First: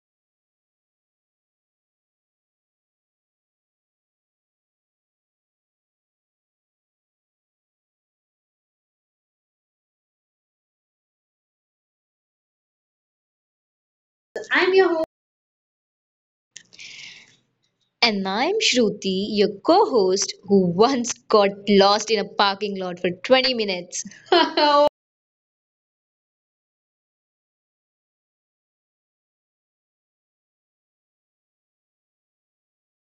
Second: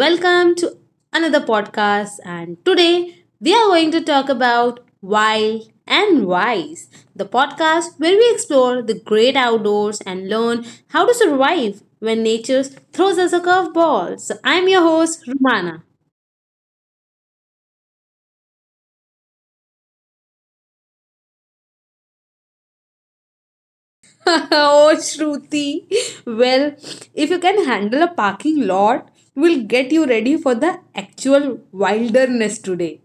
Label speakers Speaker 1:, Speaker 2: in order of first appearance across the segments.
Speaker 1: Welcome to another podcast. And today we are going to talk about Wild and Wise, the podcast where we explore the great outdoors and learn how to survive when nature throws us a curveball. So, I'm
Speaker 2: I'm
Speaker 1: your
Speaker 2: your host.
Speaker 1: host, Rumana.
Speaker 2: And I'm Shruti, your co host, who once got lost in a parking lot for 20 minutes. So,
Speaker 1: Oh, Shruti. Well, if you can handle a parking lot, we'll get you ready for the actual wilderness today.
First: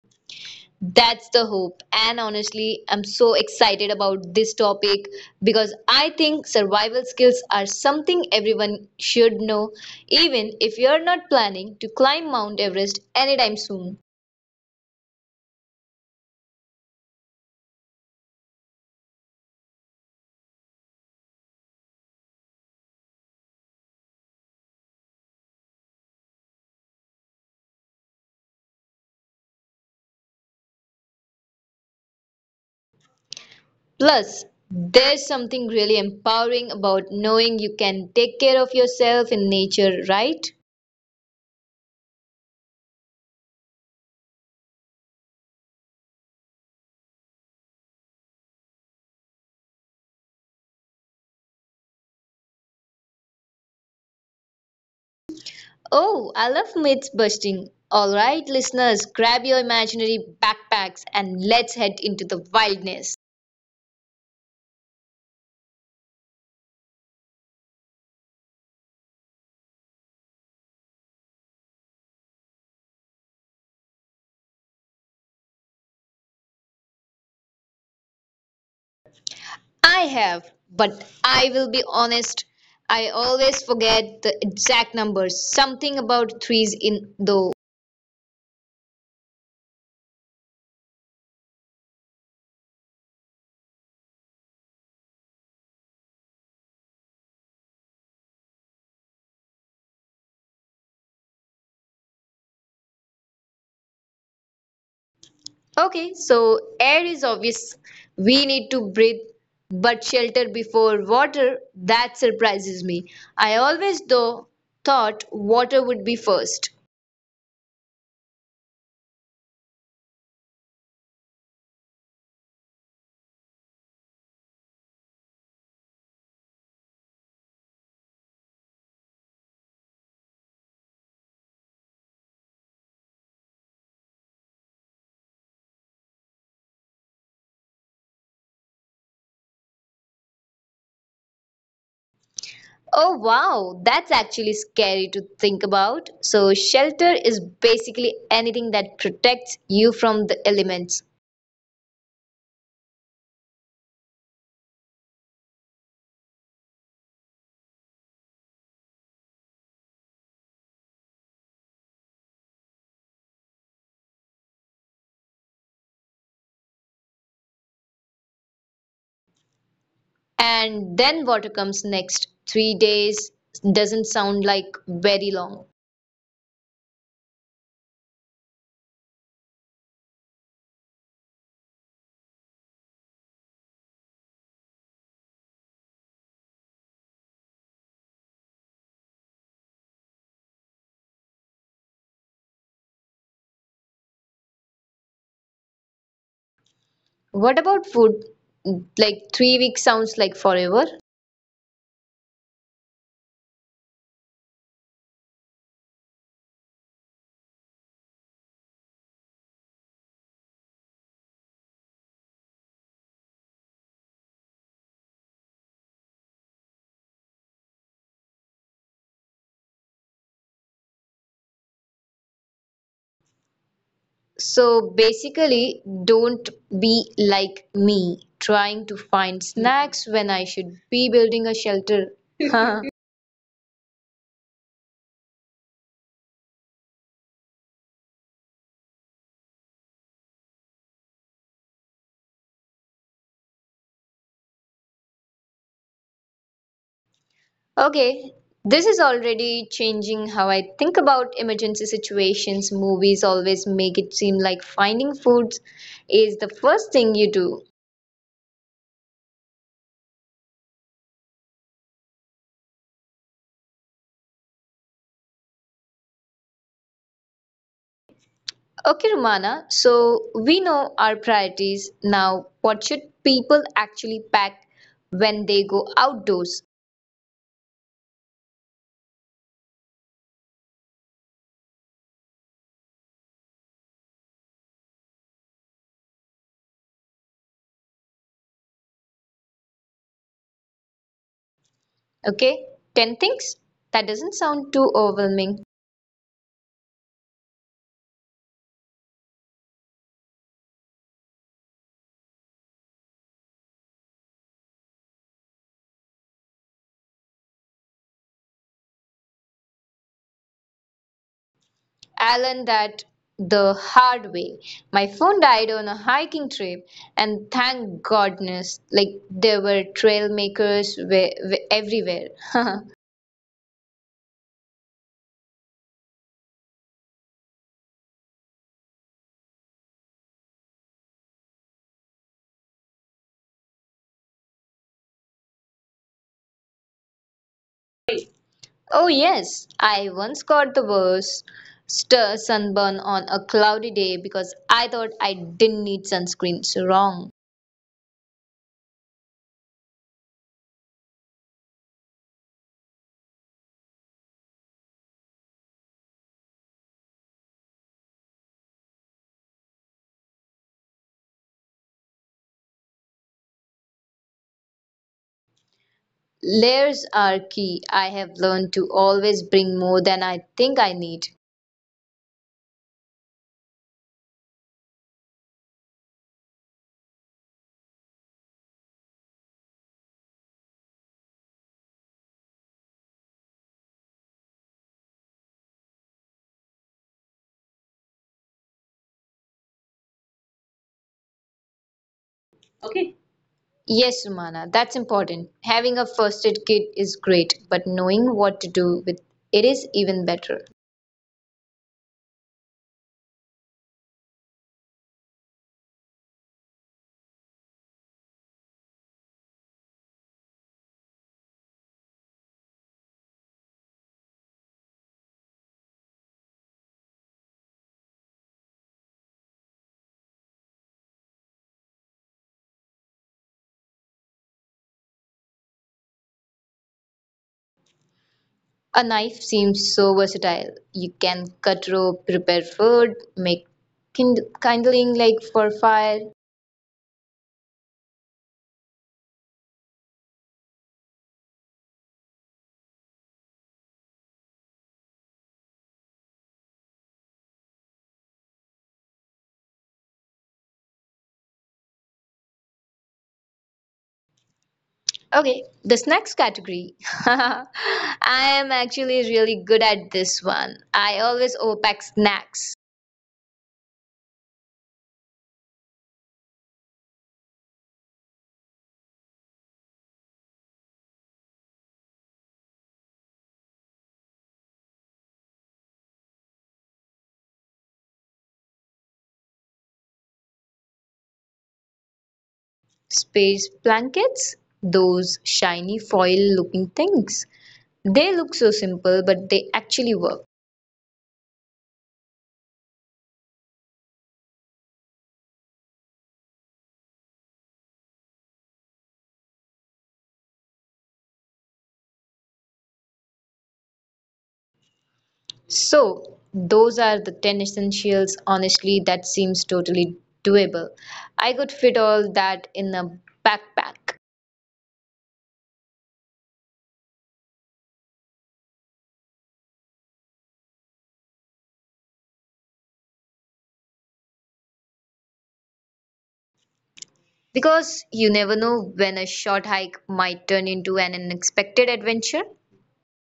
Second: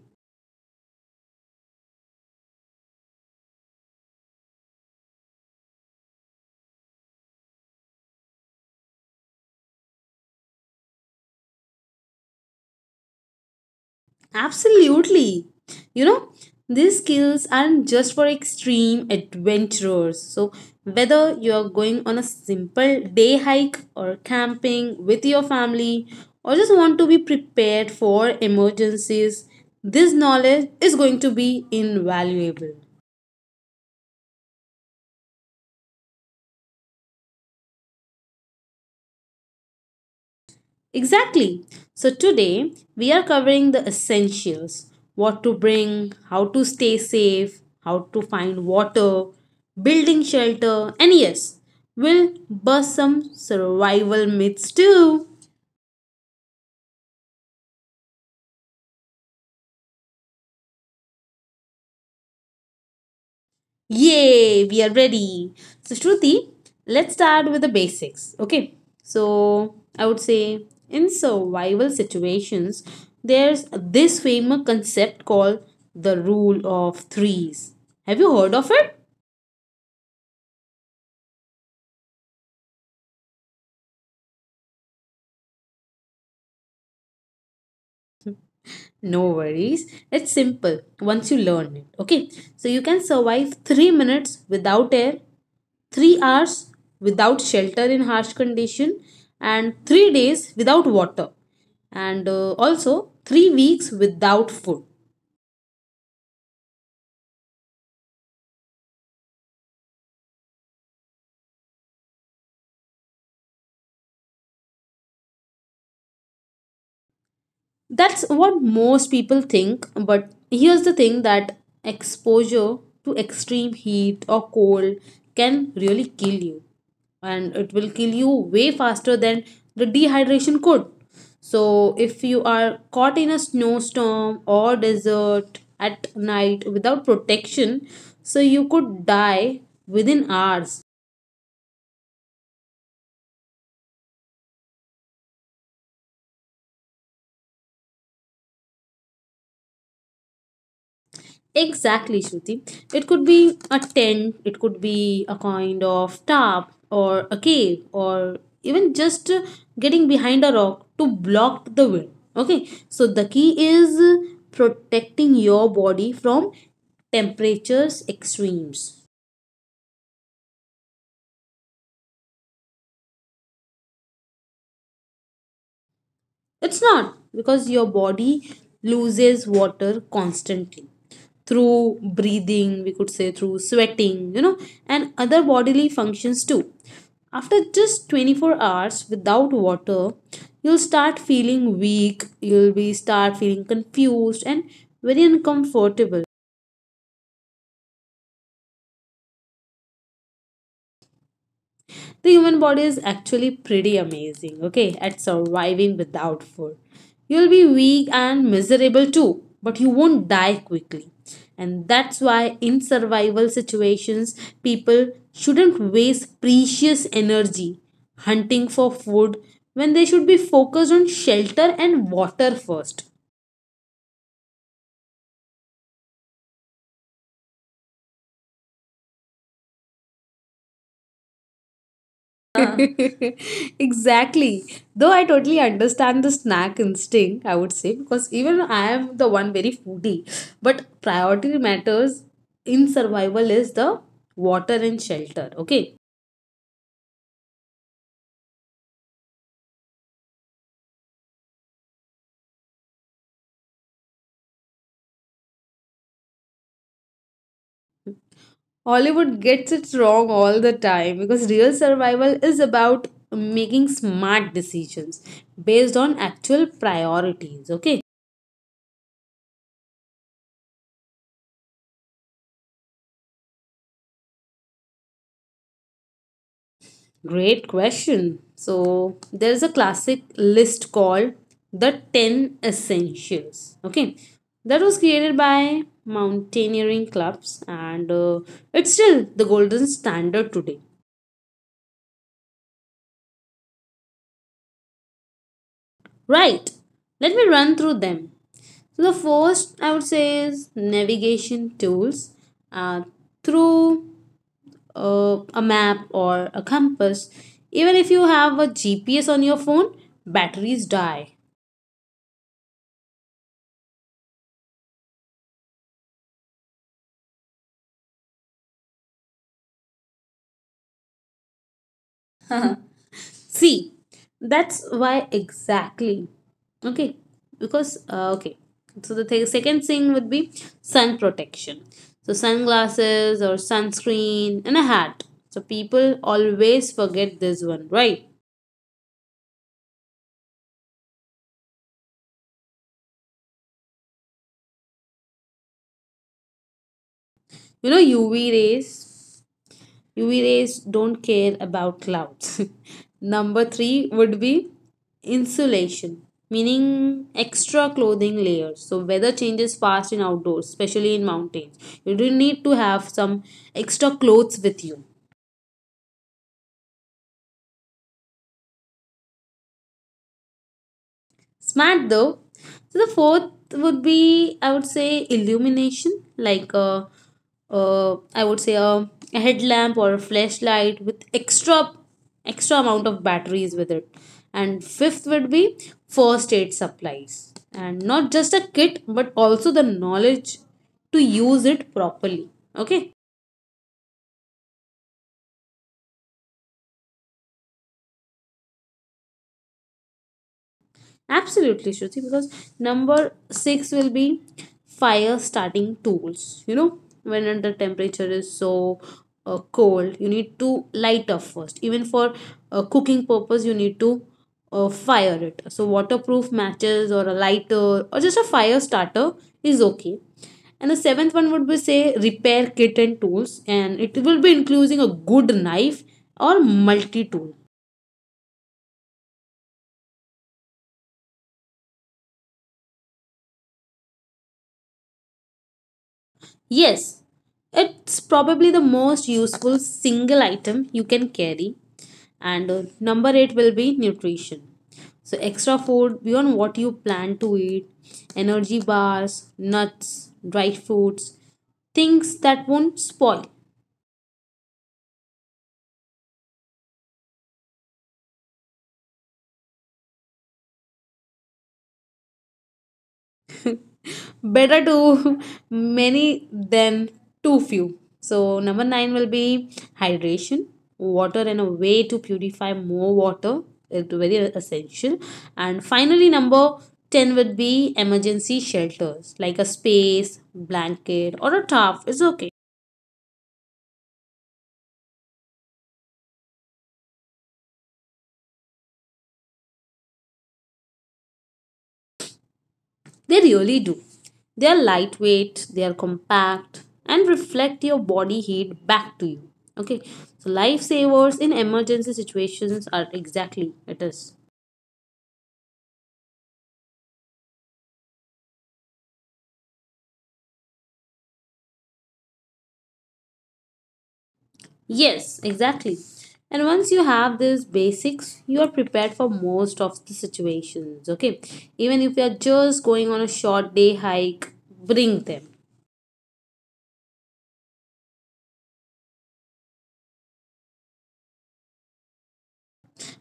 Speaker 2: That's the hope. And honestly, I'm so excited about this topic because I think survival skills are something everyone should know, even if you're not planning to climb Mount Everest anytime soon.
Speaker 1: Absolutely. You know, these skills aren't just for extreme adventurers. So, whether you're going on a simple day hike or camping with your family or just want to be prepared for emergencies, this knowledge is going to be invaluable.
Speaker 2: Plus, there's something really empowering about knowing you can take care of yourself in nature, right?
Speaker 1: Exactly. So today we are covering the essentials: what to bring, how to stay safe, how to find water, building shelter, and yes, we'll bust some survival myths too.
Speaker 2: Oh, I love myth busting. All right, listeners, grab your imaginary backpacks and let's head into the wildness.
Speaker 1: Yay, we are ready. So, Shruti, let's start with the basics. Okay, so I would say in survival situations, there's this famous concept called the rule of threes. Have you heard of it?
Speaker 2: I have, but I will be honest, I always forget the exact numbers. Something about threes in though.
Speaker 1: No worries. It's simple once you learn it. Okay. So you can survive 3 minutes without air, 3 hours without shelter in harsh condition, and 3 days without water, and also 3 weeks without food.
Speaker 2: Okay, so air is obvious. We need to breathe, but shelter before water, that surprises me. I always thought water would be first.
Speaker 1: That's what most people think, but here's the thing: that exposure to extreme heat or cold can really kill you, and it will kill you way faster than the dehydration could. So, if you are caught in a snowstorm or desert at night without protection, so you could die within hours.
Speaker 2: Oh wow, that's actually scary to think about. So, shelter is basically anything that protects you from the elements.
Speaker 1: Exactly, Shruti. It could be a tent, it could be a kind of tarp or a cave or even just getting behind a rock to block the wind. Okay, so the key is protecting your body from temperatures extremes.
Speaker 2: And then water comes next. 3 days doesn't sound like very long.
Speaker 1: It's not, because your body loses water constantly through breathing, we could say through sweating, you know, and other bodily functions too. After just 24 hours without water, you'll start feeling weak, you'll be start feeling confused and very uncomfortable.
Speaker 2: What about food? Like 3 weeks sounds like forever.
Speaker 1: The human body is actually pretty amazing, okay, at surviving without food. You'll be weak and miserable too, but you won't die quickly. And that's why, in survival situations, people shouldn't waste precious energy hunting for food when they should be focused on shelter and water first.
Speaker 2: So, basically, don't be like me trying to find snacks when I should be building a shelter.
Speaker 1: Exactly. Though I totally understand the snack instinct, I would say, because even I am the one very foodie. But priority matters in survival is the water and shelter. Okay.
Speaker 2: Okay, this is already changing how I think about emergency situations. Movies always make it seem like finding food is the first thing you do.
Speaker 1: Hollywood gets it wrong all the time because real survival is about making smart decisions based on actual priorities. Okay.
Speaker 2: Okay, Romana, so we know our priorities. Now, what should people actually pack when they go outdoors?
Speaker 1: Great question. So there is a classic list called the 10 essentials. Okay. That was created by mountaineering clubs and it's still the golden standard today.
Speaker 2: Okay, 10 things? That doesn't sound too overwhelming.
Speaker 1: Right. Let me run through them. So the first I would say is navigation tools, uh, through a map or a compass. Even if you have a GPS on your phone, batteries die.
Speaker 2: Alan, that the hard way. My phone died on a hiking trip, and thank goodness, like there were trail makers everywhere.
Speaker 1: See, that's why exactly. Okay, because okay. So the second thing would be sun protection. So sunglasses or sunscreen and a hat. So people always forget this one, right?
Speaker 2: Oh yes, I once got the worst stir sunburn on a cloudy day because I thought I didn't need sunscreen. So wrong.
Speaker 1: You know UV rays don't care about clouds. Number three would be insulation, meaning extra clothing layers. So weather changes fast in outdoors, especially in mountains. You do need to have some extra clothes with you.
Speaker 2: Layers are key. I have learned to always bring more than I think I need.
Speaker 1: Smart though. So the fourth would be, I would say, illumination, like I would say a headlamp or a flashlight with extra amount of batteries with it. And fifth would be first aid supplies, and not just a kit, but also the knowledge to use it properly.
Speaker 2: Okay,
Speaker 1: Okay.
Speaker 2: yes, Sumana, that's important. Having a first aid kit is great, but knowing what to do with it is even better.
Speaker 1: Absolutely, Shruti, because number six will be fire starting tools. You know, when the temperature is so cold, you need to light up first. Even for cooking purpose, you need to fire it. So waterproof matches or a lighter or just a fire starter is okay. And the seventh one would be say repair kit and tools, and it will be including a good knife or multi tool.
Speaker 2: A knife seems so versatile. You can cut rope, prepare food, make kindling like for fire.
Speaker 1: Yes, it's probably the most useful single item you can carry. And number eight will be nutrition. So, extra food beyond what you plan to eat, energy bars, nuts, dried fruits, things that won't spoil.
Speaker 2: Okay, the snacks category. I am actually really good at this one. I always overpack snacks.
Speaker 1: Better too many than too few. So, number nine will be hydration, water, and a way to purify more water. It's very essential. And finally, number 10 would be emergency shelters like a space, blanket, or a tarp. It's okay.
Speaker 2: Space blankets, those shiny foil looking things. They look so simple, but they actually work.
Speaker 1: They really do. They are lightweight, they are compact, and reflect your body heat back to you. Okay, so lifesavers in emergency situations are exactly it is.
Speaker 2: So, those are the 10 essentials. Honestly, that seems totally doable. I could fit all that in a backpack.
Speaker 1: Yes, exactly. And once you have these basics, you are prepared for most of the situations. Okay, even if you are just going on a short day hike, bring them.
Speaker 2: Because you never know when a short hike might turn into an unexpected adventure.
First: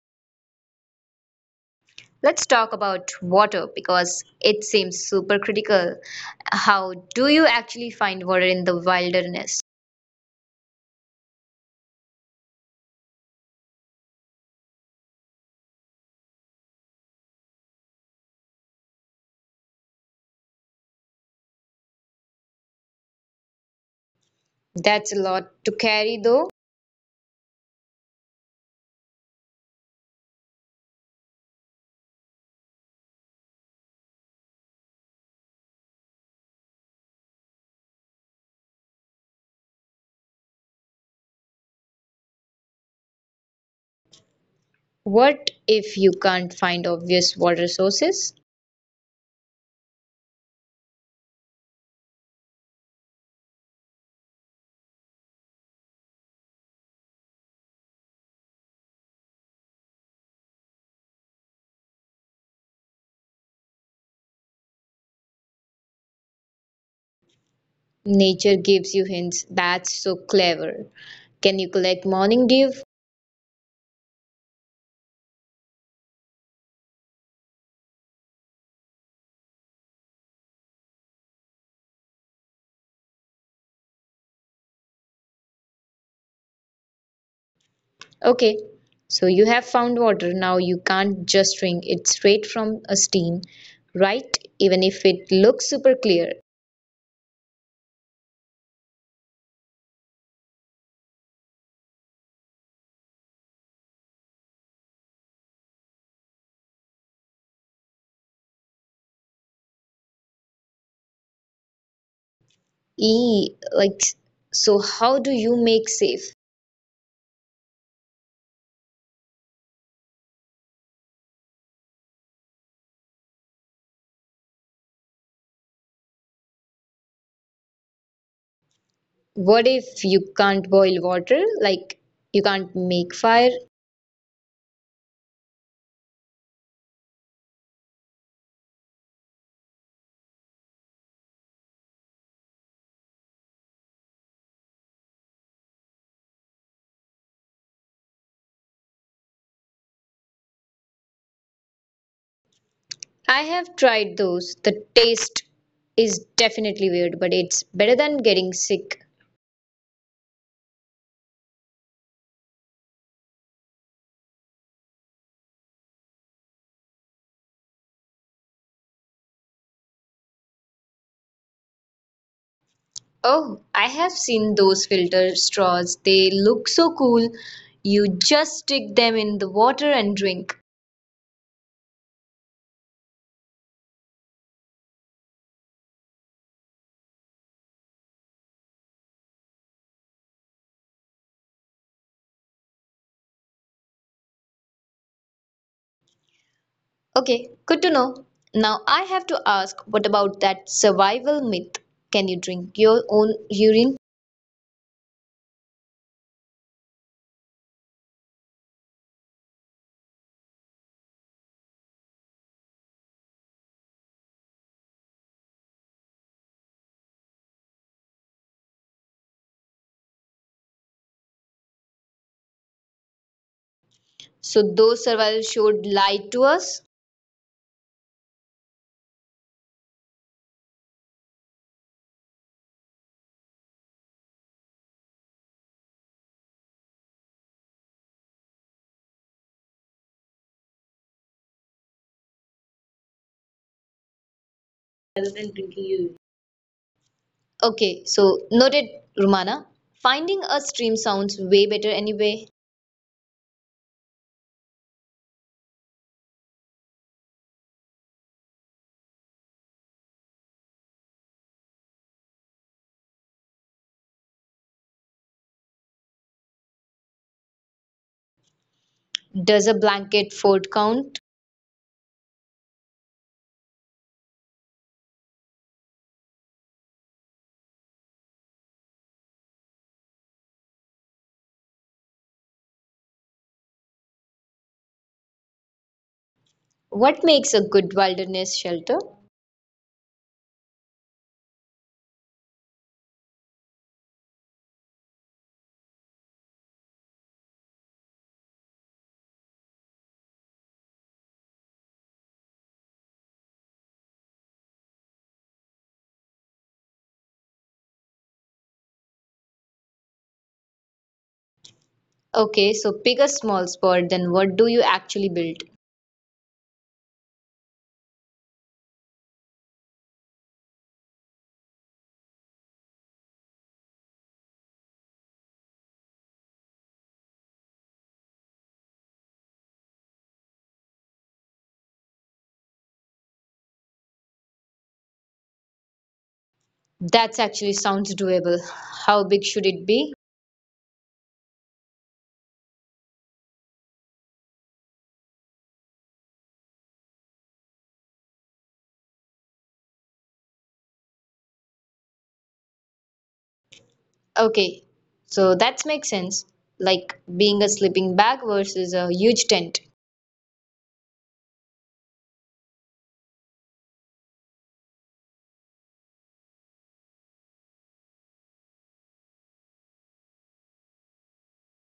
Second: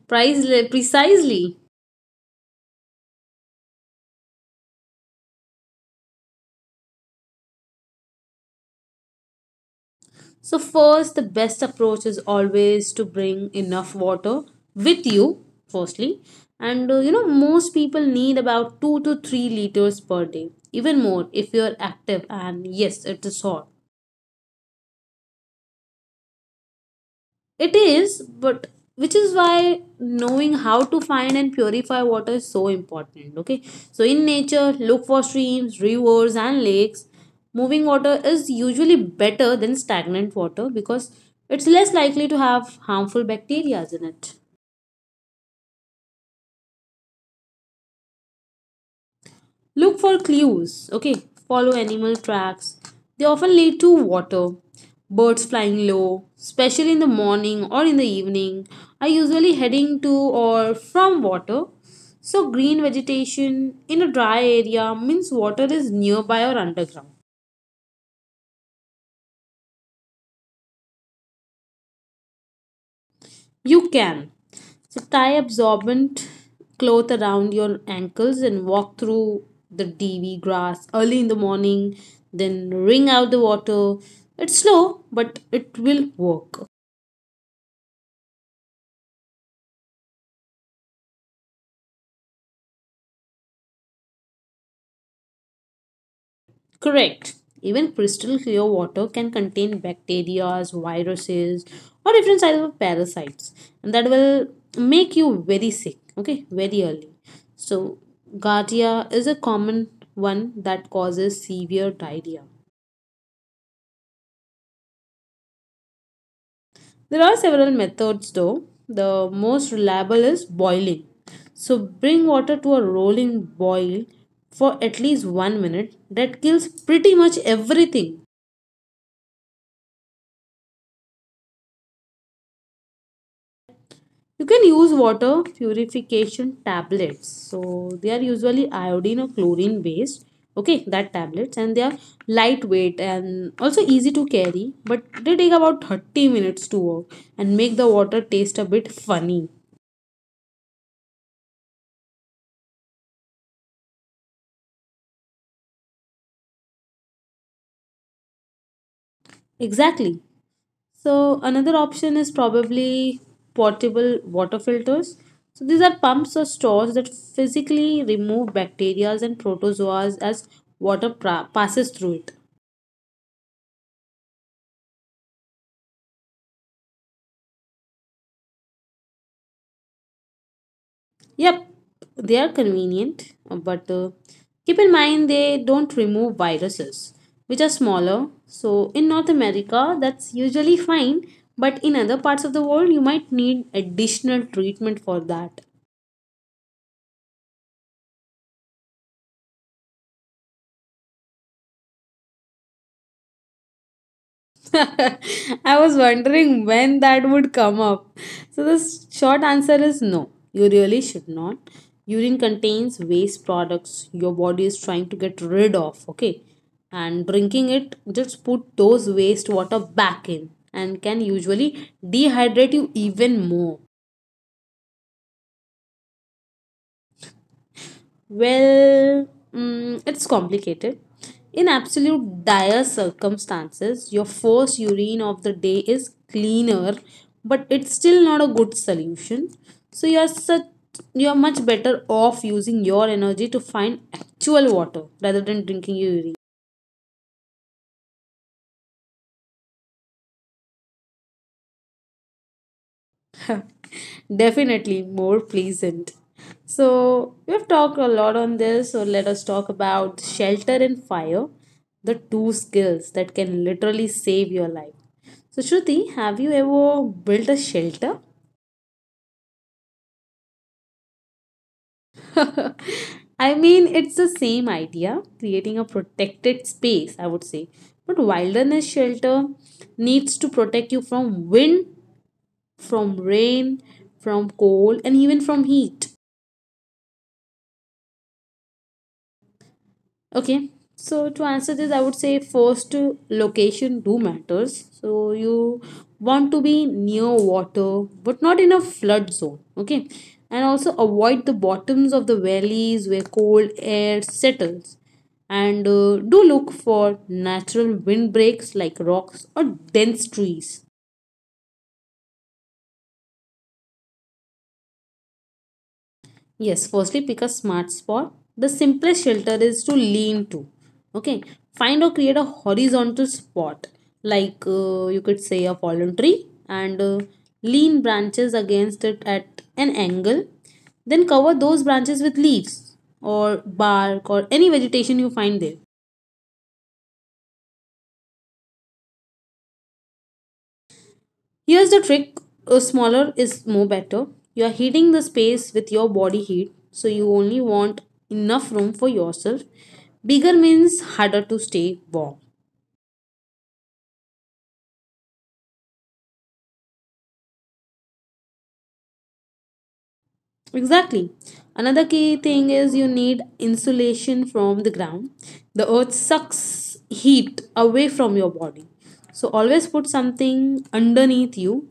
Speaker 1: Price precisely.
Speaker 2: Let's talk about water because it seems super critical. How do you actually find water in the wilderness?
Speaker 1: So first, the best approach is always to bring enough water with you. Firstly, and you know most people need about 2 to 3 liters per day, even more if you are active and yes, it is hot.
Speaker 2: That's a lot to carry though.
Speaker 1: It is, but which is why knowing how to find and purify water is so important. Okay, so in nature, look for streams, rivers, and lakes. Moving water is usually better than stagnant water because it's less likely to have harmful bacteria in it.
Speaker 2: What if you can't find obvious water sources?
Speaker 1: Look for clues, okay? Follow animal tracks. They often lead to water, birds flying low, especially in the morning or in the evening, are usually heading to or from water. So, green vegetation in a dry area means water is nearby or underground.
Speaker 2: Nature gives you hints. That's so clever. Can you collect morning dew?
Speaker 1: You can. So tie absorbent cloth around your ankles and walk through the DV grass early in the morning, then wring out the water. It's slow, but it will work.
Speaker 2: Okay, so you have found water. Now you can't just drink it straight from a stream, right? Even if it looks super clear.
Speaker 1: Correct. Even crystal clear water can contain bacteria, viruses, or different types of parasites, and that will make you very sick, okay, very early. So, giardia is a common one that causes severe diarrhea.
Speaker 2: E like so how do you make safe?
Speaker 1: There are several methods though. The most reliable is boiling. So bring water to a rolling boil for at least 1 minute. That kills pretty much everything.
Speaker 2: What if you can't boil water? Like you can't make fire?
Speaker 1: You can use water purification tablets. So they are usually iodine or chlorine based. Okay, that tablets and they are lightweight and also easy to carry, but they take about 30 minutes to work and make the water taste a bit funny.
Speaker 2: I have tried those. The taste is definitely weird, but it's better than getting sick.
Speaker 1: Exactly. So another option is probably portable water filters. So these are pumps or stores that physically remove bacteria and protozoas as water passes through it.
Speaker 2: Oh, I have seen those filter straws. They look so cool. You just stick them in the water and drink.
Speaker 1: Yep, they are convenient, but keep in mind they don't remove viruses, which are smaller. So in North America, that's usually fine, but in other parts of the world, you might need additional treatment for that.
Speaker 2: Okay, good to know. Now I have to ask what about that survival myth? Can you drink your own urine?
Speaker 1: I was wondering when that would come up. So the short answer is no. You really should not. Urine contains waste products your body is trying to get rid of, okay? And drinking it just put those waste water back in and can usually dehydrate you even more.
Speaker 2: So those survival should lie to us?
Speaker 1: Well, mm, it's complicated. In absolute dire circumstances, your first urine of the day is cleaner, but it's still not a good solution. So you're much better off using your energy to find
Speaker 2: Rather
Speaker 1: actual
Speaker 2: than
Speaker 1: water
Speaker 2: drinking urine.
Speaker 1: rather than drinking your urine.
Speaker 2: Okay, so noted, Rumana. Finding a stream sounds way better anyway.
Speaker 1: Definitely more pleasant. So, we've talked a lot on this, so let us talk about shelter and fire, the two skills that can literally save your life. So, Shruti, have you ever built a shelter?
Speaker 2: Does a blanket fort count?
Speaker 1: I mean, it's the same idea, creating a protected space, I would say. But wilderness shelter needs to protect you from wind, from rain, from cold, and even from heat.
Speaker 2: What makes a good wilderness shelter?
Speaker 1: Okay, so to answer this, I would say first location do matters. So you want to be near water, but not in a flood zone. Okay, and also avoid the bottoms of the valleys where cold air settles. And do look for natural windbreaks like rocks or dense trees.
Speaker 2: Okay, so pick a small spot, then what do you actually build?
Speaker 1: Yes, firstly, pick a smart spot. The simplest shelter is to lean to. Okay, find or create a horizontal spot, like you could say a fallen tree, and lean branches against it at an angle. Then cover those branches with leaves or bark or any vegetation you find there.
Speaker 2: That's actually sounds doable. How big should it be?
Speaker 1: Here's the trick: smaller is more better. You are heating the space with your body heat, so you only want enough room for yourself. Bigger means harder to stay warm.
Speaker 2: Okay, so that makes sense. Like being a sleeping bag versus a huge tent.
Speaker 1: Exactly. Another key thing is you need insulation from the ground. The earth sucks heat away from your body. So always put something underneath you,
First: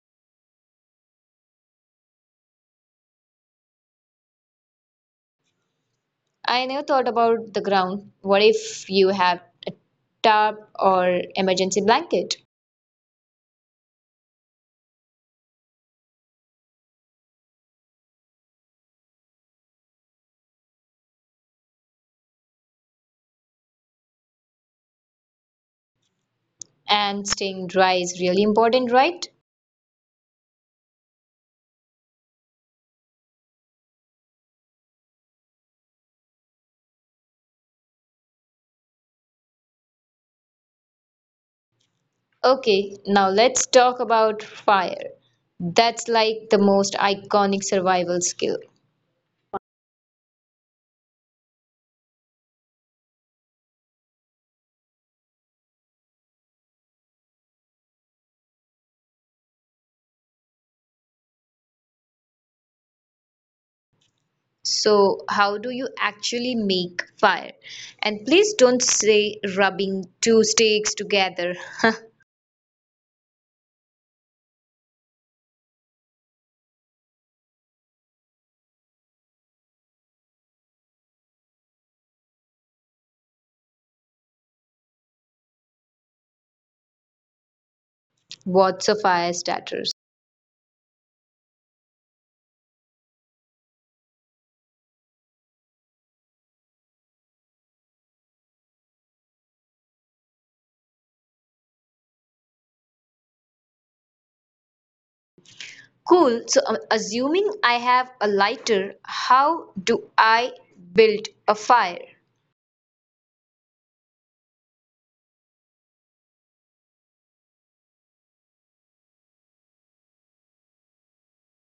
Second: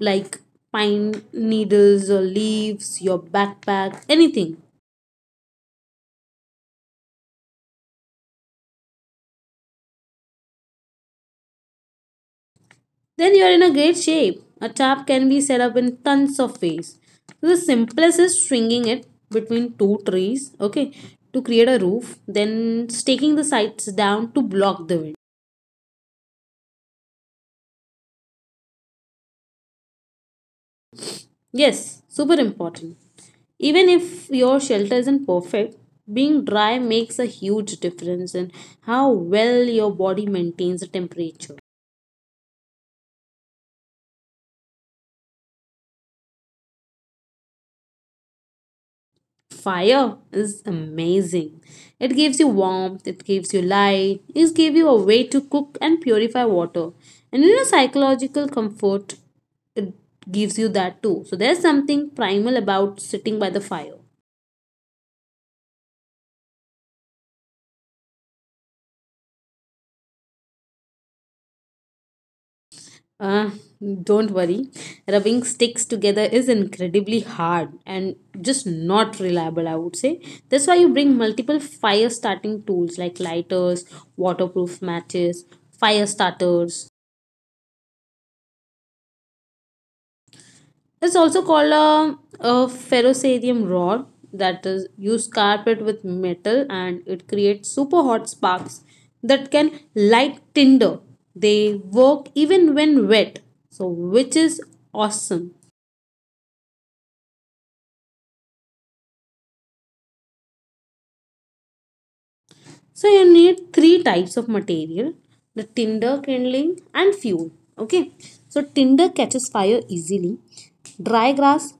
Speaker 1: like pine needles or leaves, your backpack, anything.
Speaker 2: I never thought about the ground. What if you have a tarp or emergency blanket?
Speaker 1: Then you're in a great shape. A tap can be set up in tons of ways. So the simplest is stringing it between two trees, okay, to create a roof, then staking the sides down to block the wind.
Speaker 2: And staying dry is really important, right?
Speaker 1: Yes, super important. Even if your shelter isn't perfect, being dry makes a huge difference in how well your body maintains the temperature.
Speaker 2: Okay, now let's talk about fire. That's like the most iconic survival skill.
Speaker 1: Fire is amazing. It gives you warmth, it gives you light, it gives you a way to cook and purify water. And you know, psychological comfort, it gives you that too. So there's something primal about sitting by the fire.
Speaker 2: So, how do you actually make fire? And please don't say rubbing two sticks together.
Speaker 1: Uh, don't worry, rubbing sticks together is incredibly hard and just not reliable, I would say. That's why you bring multiple fire starting tools like lighters, waterproof matches, fire starters.
Speaker 2: What's a fire starter?
Speaker 1: It's also called a ferrocerium rod that is used carpet with metal, and it creates super hot sparks that can light tinder. They work even when wet, so which is awesome.
Speaker 2: Cool. So, assuming I have a lighter, how do I build a fire?
Speaker 1: So you need three types of material: the tinder, kindling, and fuel. Okay, so tinder catches fire easily. Dry grass,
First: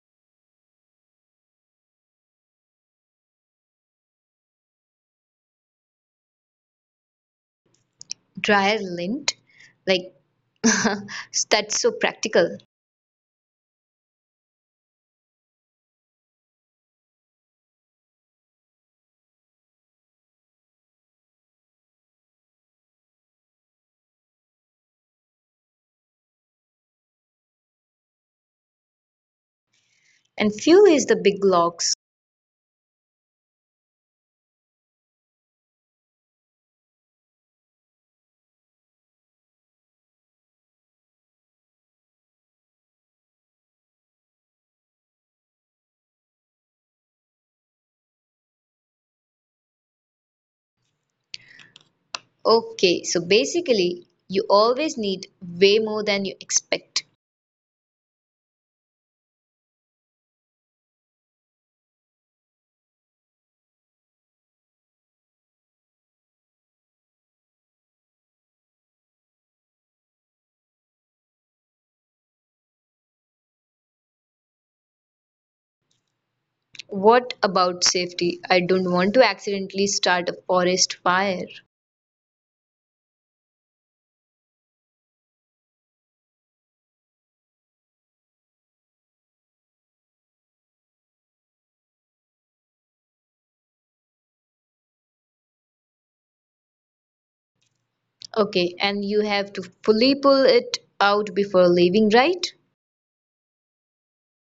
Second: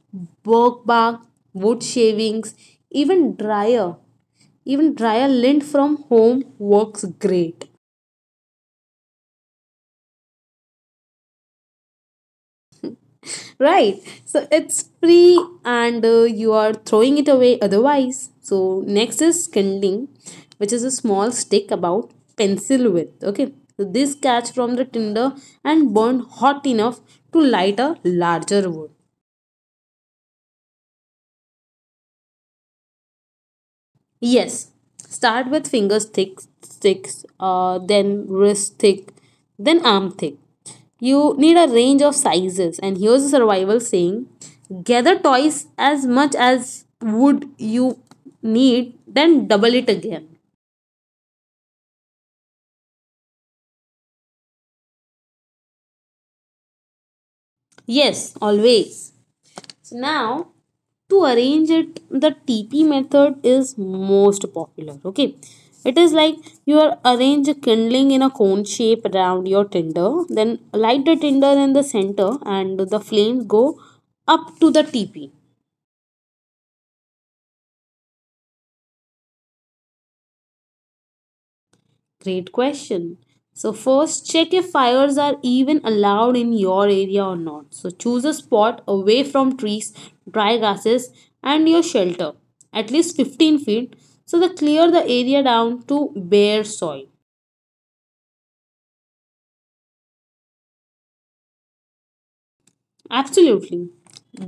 Speaker 1: bark, wood shavings, even drier, even drier lint from home works great.
Speaker 2: Dryer lint? Like, that's so practical.
Speaker 1: Right, so it's free, and you are throwing it away otherwise. So next is kindling, which is a small stick about pencil width, okay, so this catch from the tinder and burn hot enough to light a larger wood.
Speaker 2: And fuel is the big logs.
Speaker 1: Yes, start with fingers thick, sticks, then wrist thick, then arm thick. You need a range of sizes, and here's a survival saying: gather twice as much as would you need, then double it again.
Speaker 2: Okay, so basically, you always need way more than you expect.
Speaker 1: Yes, always. So now to arrange it, the TP method is most popular. Okay. It is like you are arrange a kindling in a cone shape around your tinder, then light the tinder in the center and the flames go up to the TP.
Speaker 2: What about safety? I don't want to accidentally start a forest fire.
Speaker 1: Great question. So, first check if fires are even allowed in your area or not. So, choose a spot away from trees, dry grasses, and your shelter, at least 15 feet. So, that clear the area down to bare soil.
Speaker 2: Okay, and you have to fully pull it out before leaving, right?
Speaker 1: Absolutely.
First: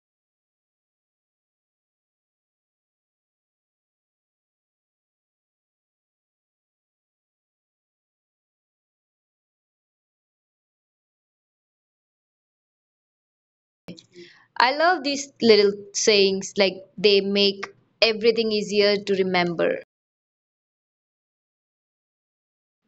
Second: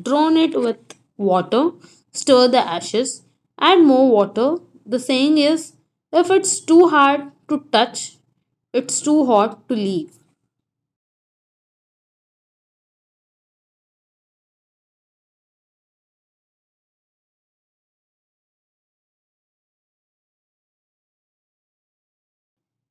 Speaker 1: Drown it with water, stir the ashes, add more water. The saying is, if it's too hard to touch, it's too hot to leave.
Speaker 2: I love these little sayings, like they make everything easier to remember.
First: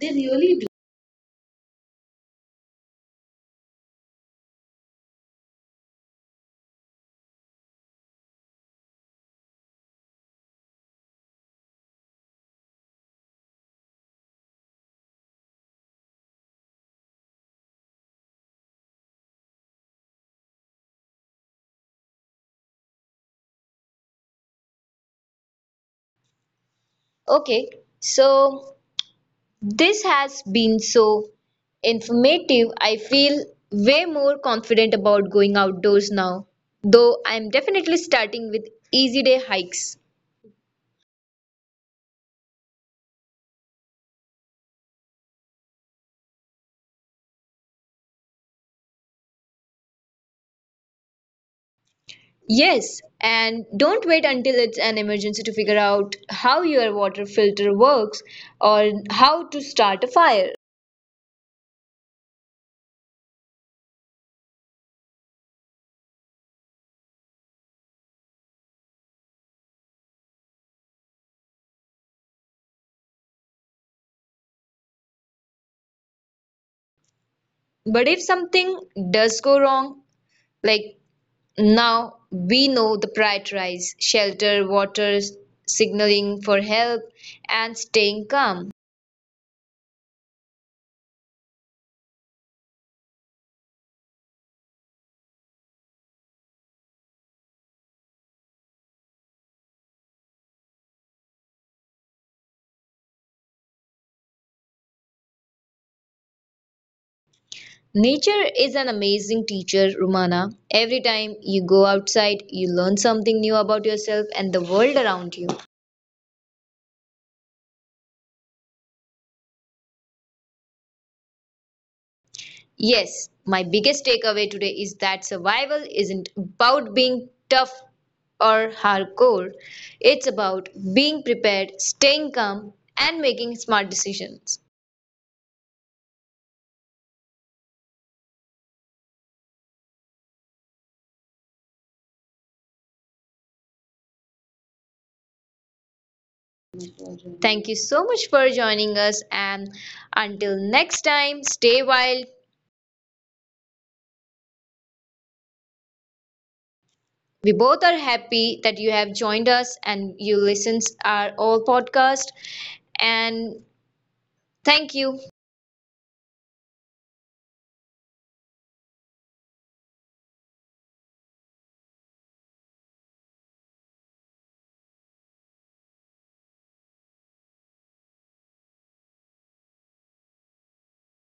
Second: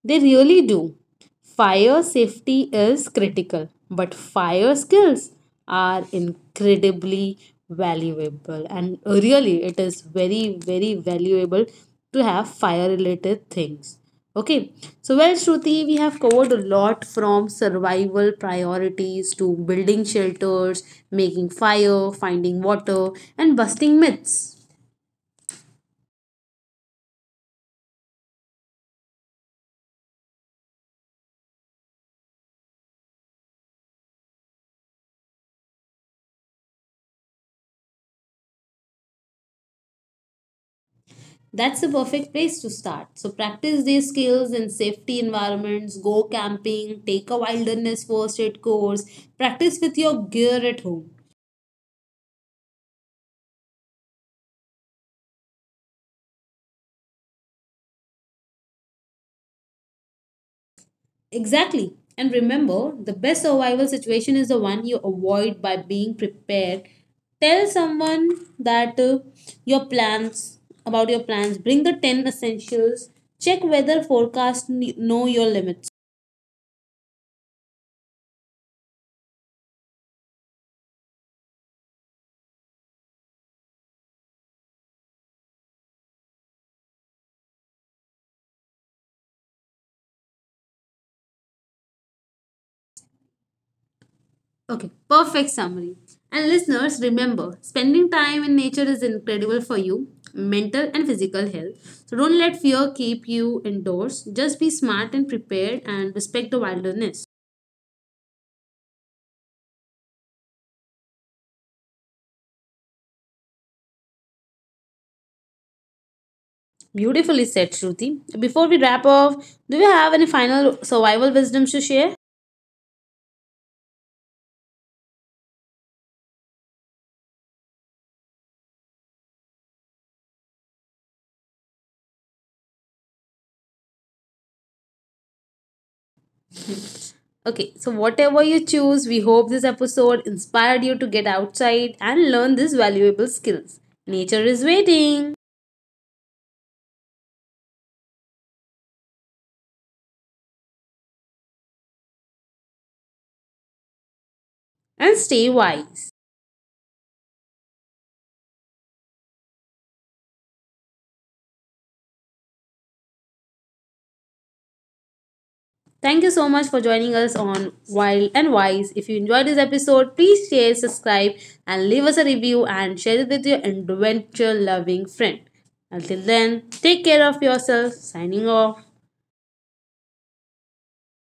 Speaker 2: They
Speaker 1: They really
Speaker 2: really?
Speaker 1: do. Fire safety is critical, but fire skills are incredibly valuable. And really, it is very, very valuable to have fire related things. Okay, so well, Shruti, we have covered a lot, from survival priorities to building shelters, making fire, finding water, and busting myths.
Speaker 2: Okay, so this has been so informative. I feel way more confident about going outdoors now, though I'm definitely starting with easy day hikes.
Speaker 1: That's the perfect place to start. So practice these skills in safety environments, go camping, take a wilderness first aid course, practice with your gear at home.
Speaker 2: Yes, and don't wait until it's an emergency to figure out how your water filter works or how to start a fire.
Speaker 1: Exactly. And remember, the best survival situation is the one you avoid by being prepared. Tell someone that your plans about your plans, bring the 10 essentials, check weather forecast, know your limits.
Speaker 2: But if something does go wrong, like now we know the prioritize shelter, water, signaling for help, and staying calm.
Speaker 1: Okay, perfect summary. And listeners, remember, spending time in nature is incredible for you, mental and physical health. So don't let fear keep you indoors. Just be smart and prepared and respect the wilderness.
Speaker 2: Nature is an amazing teacher, Rumana. Every time you go outside, you learn something new about yourself and the world around you.
Speaker 1: Beautifully said, Shruti. Before we wrap up, do you have any final survival wisdom to share?
Speaker 2: Yes, my biggest takeaway today is that survival isn't about being tough or hardcore. It's about being prepared, staying calm, and making smart decisions.
Speaker 1: Okay, so whatever you choose, we hope this episode inspired you to get outside and learn these valuable skills. Nature is waiting
Speaker 2: Thank you so much for joining us. And until next time, stay wild.
Speaker 1: and stay wise.
Speaker 2: We both are happy that you have joined us and you listen our all podcast. And thank you.
Speaker 1: Thank you so much for joining us on Wild and Wise. If you enjoyed this episode, please share, subscribe, and leave us a review, and share it with your adventure loving friend. Until then, take care of yourself. Signing off.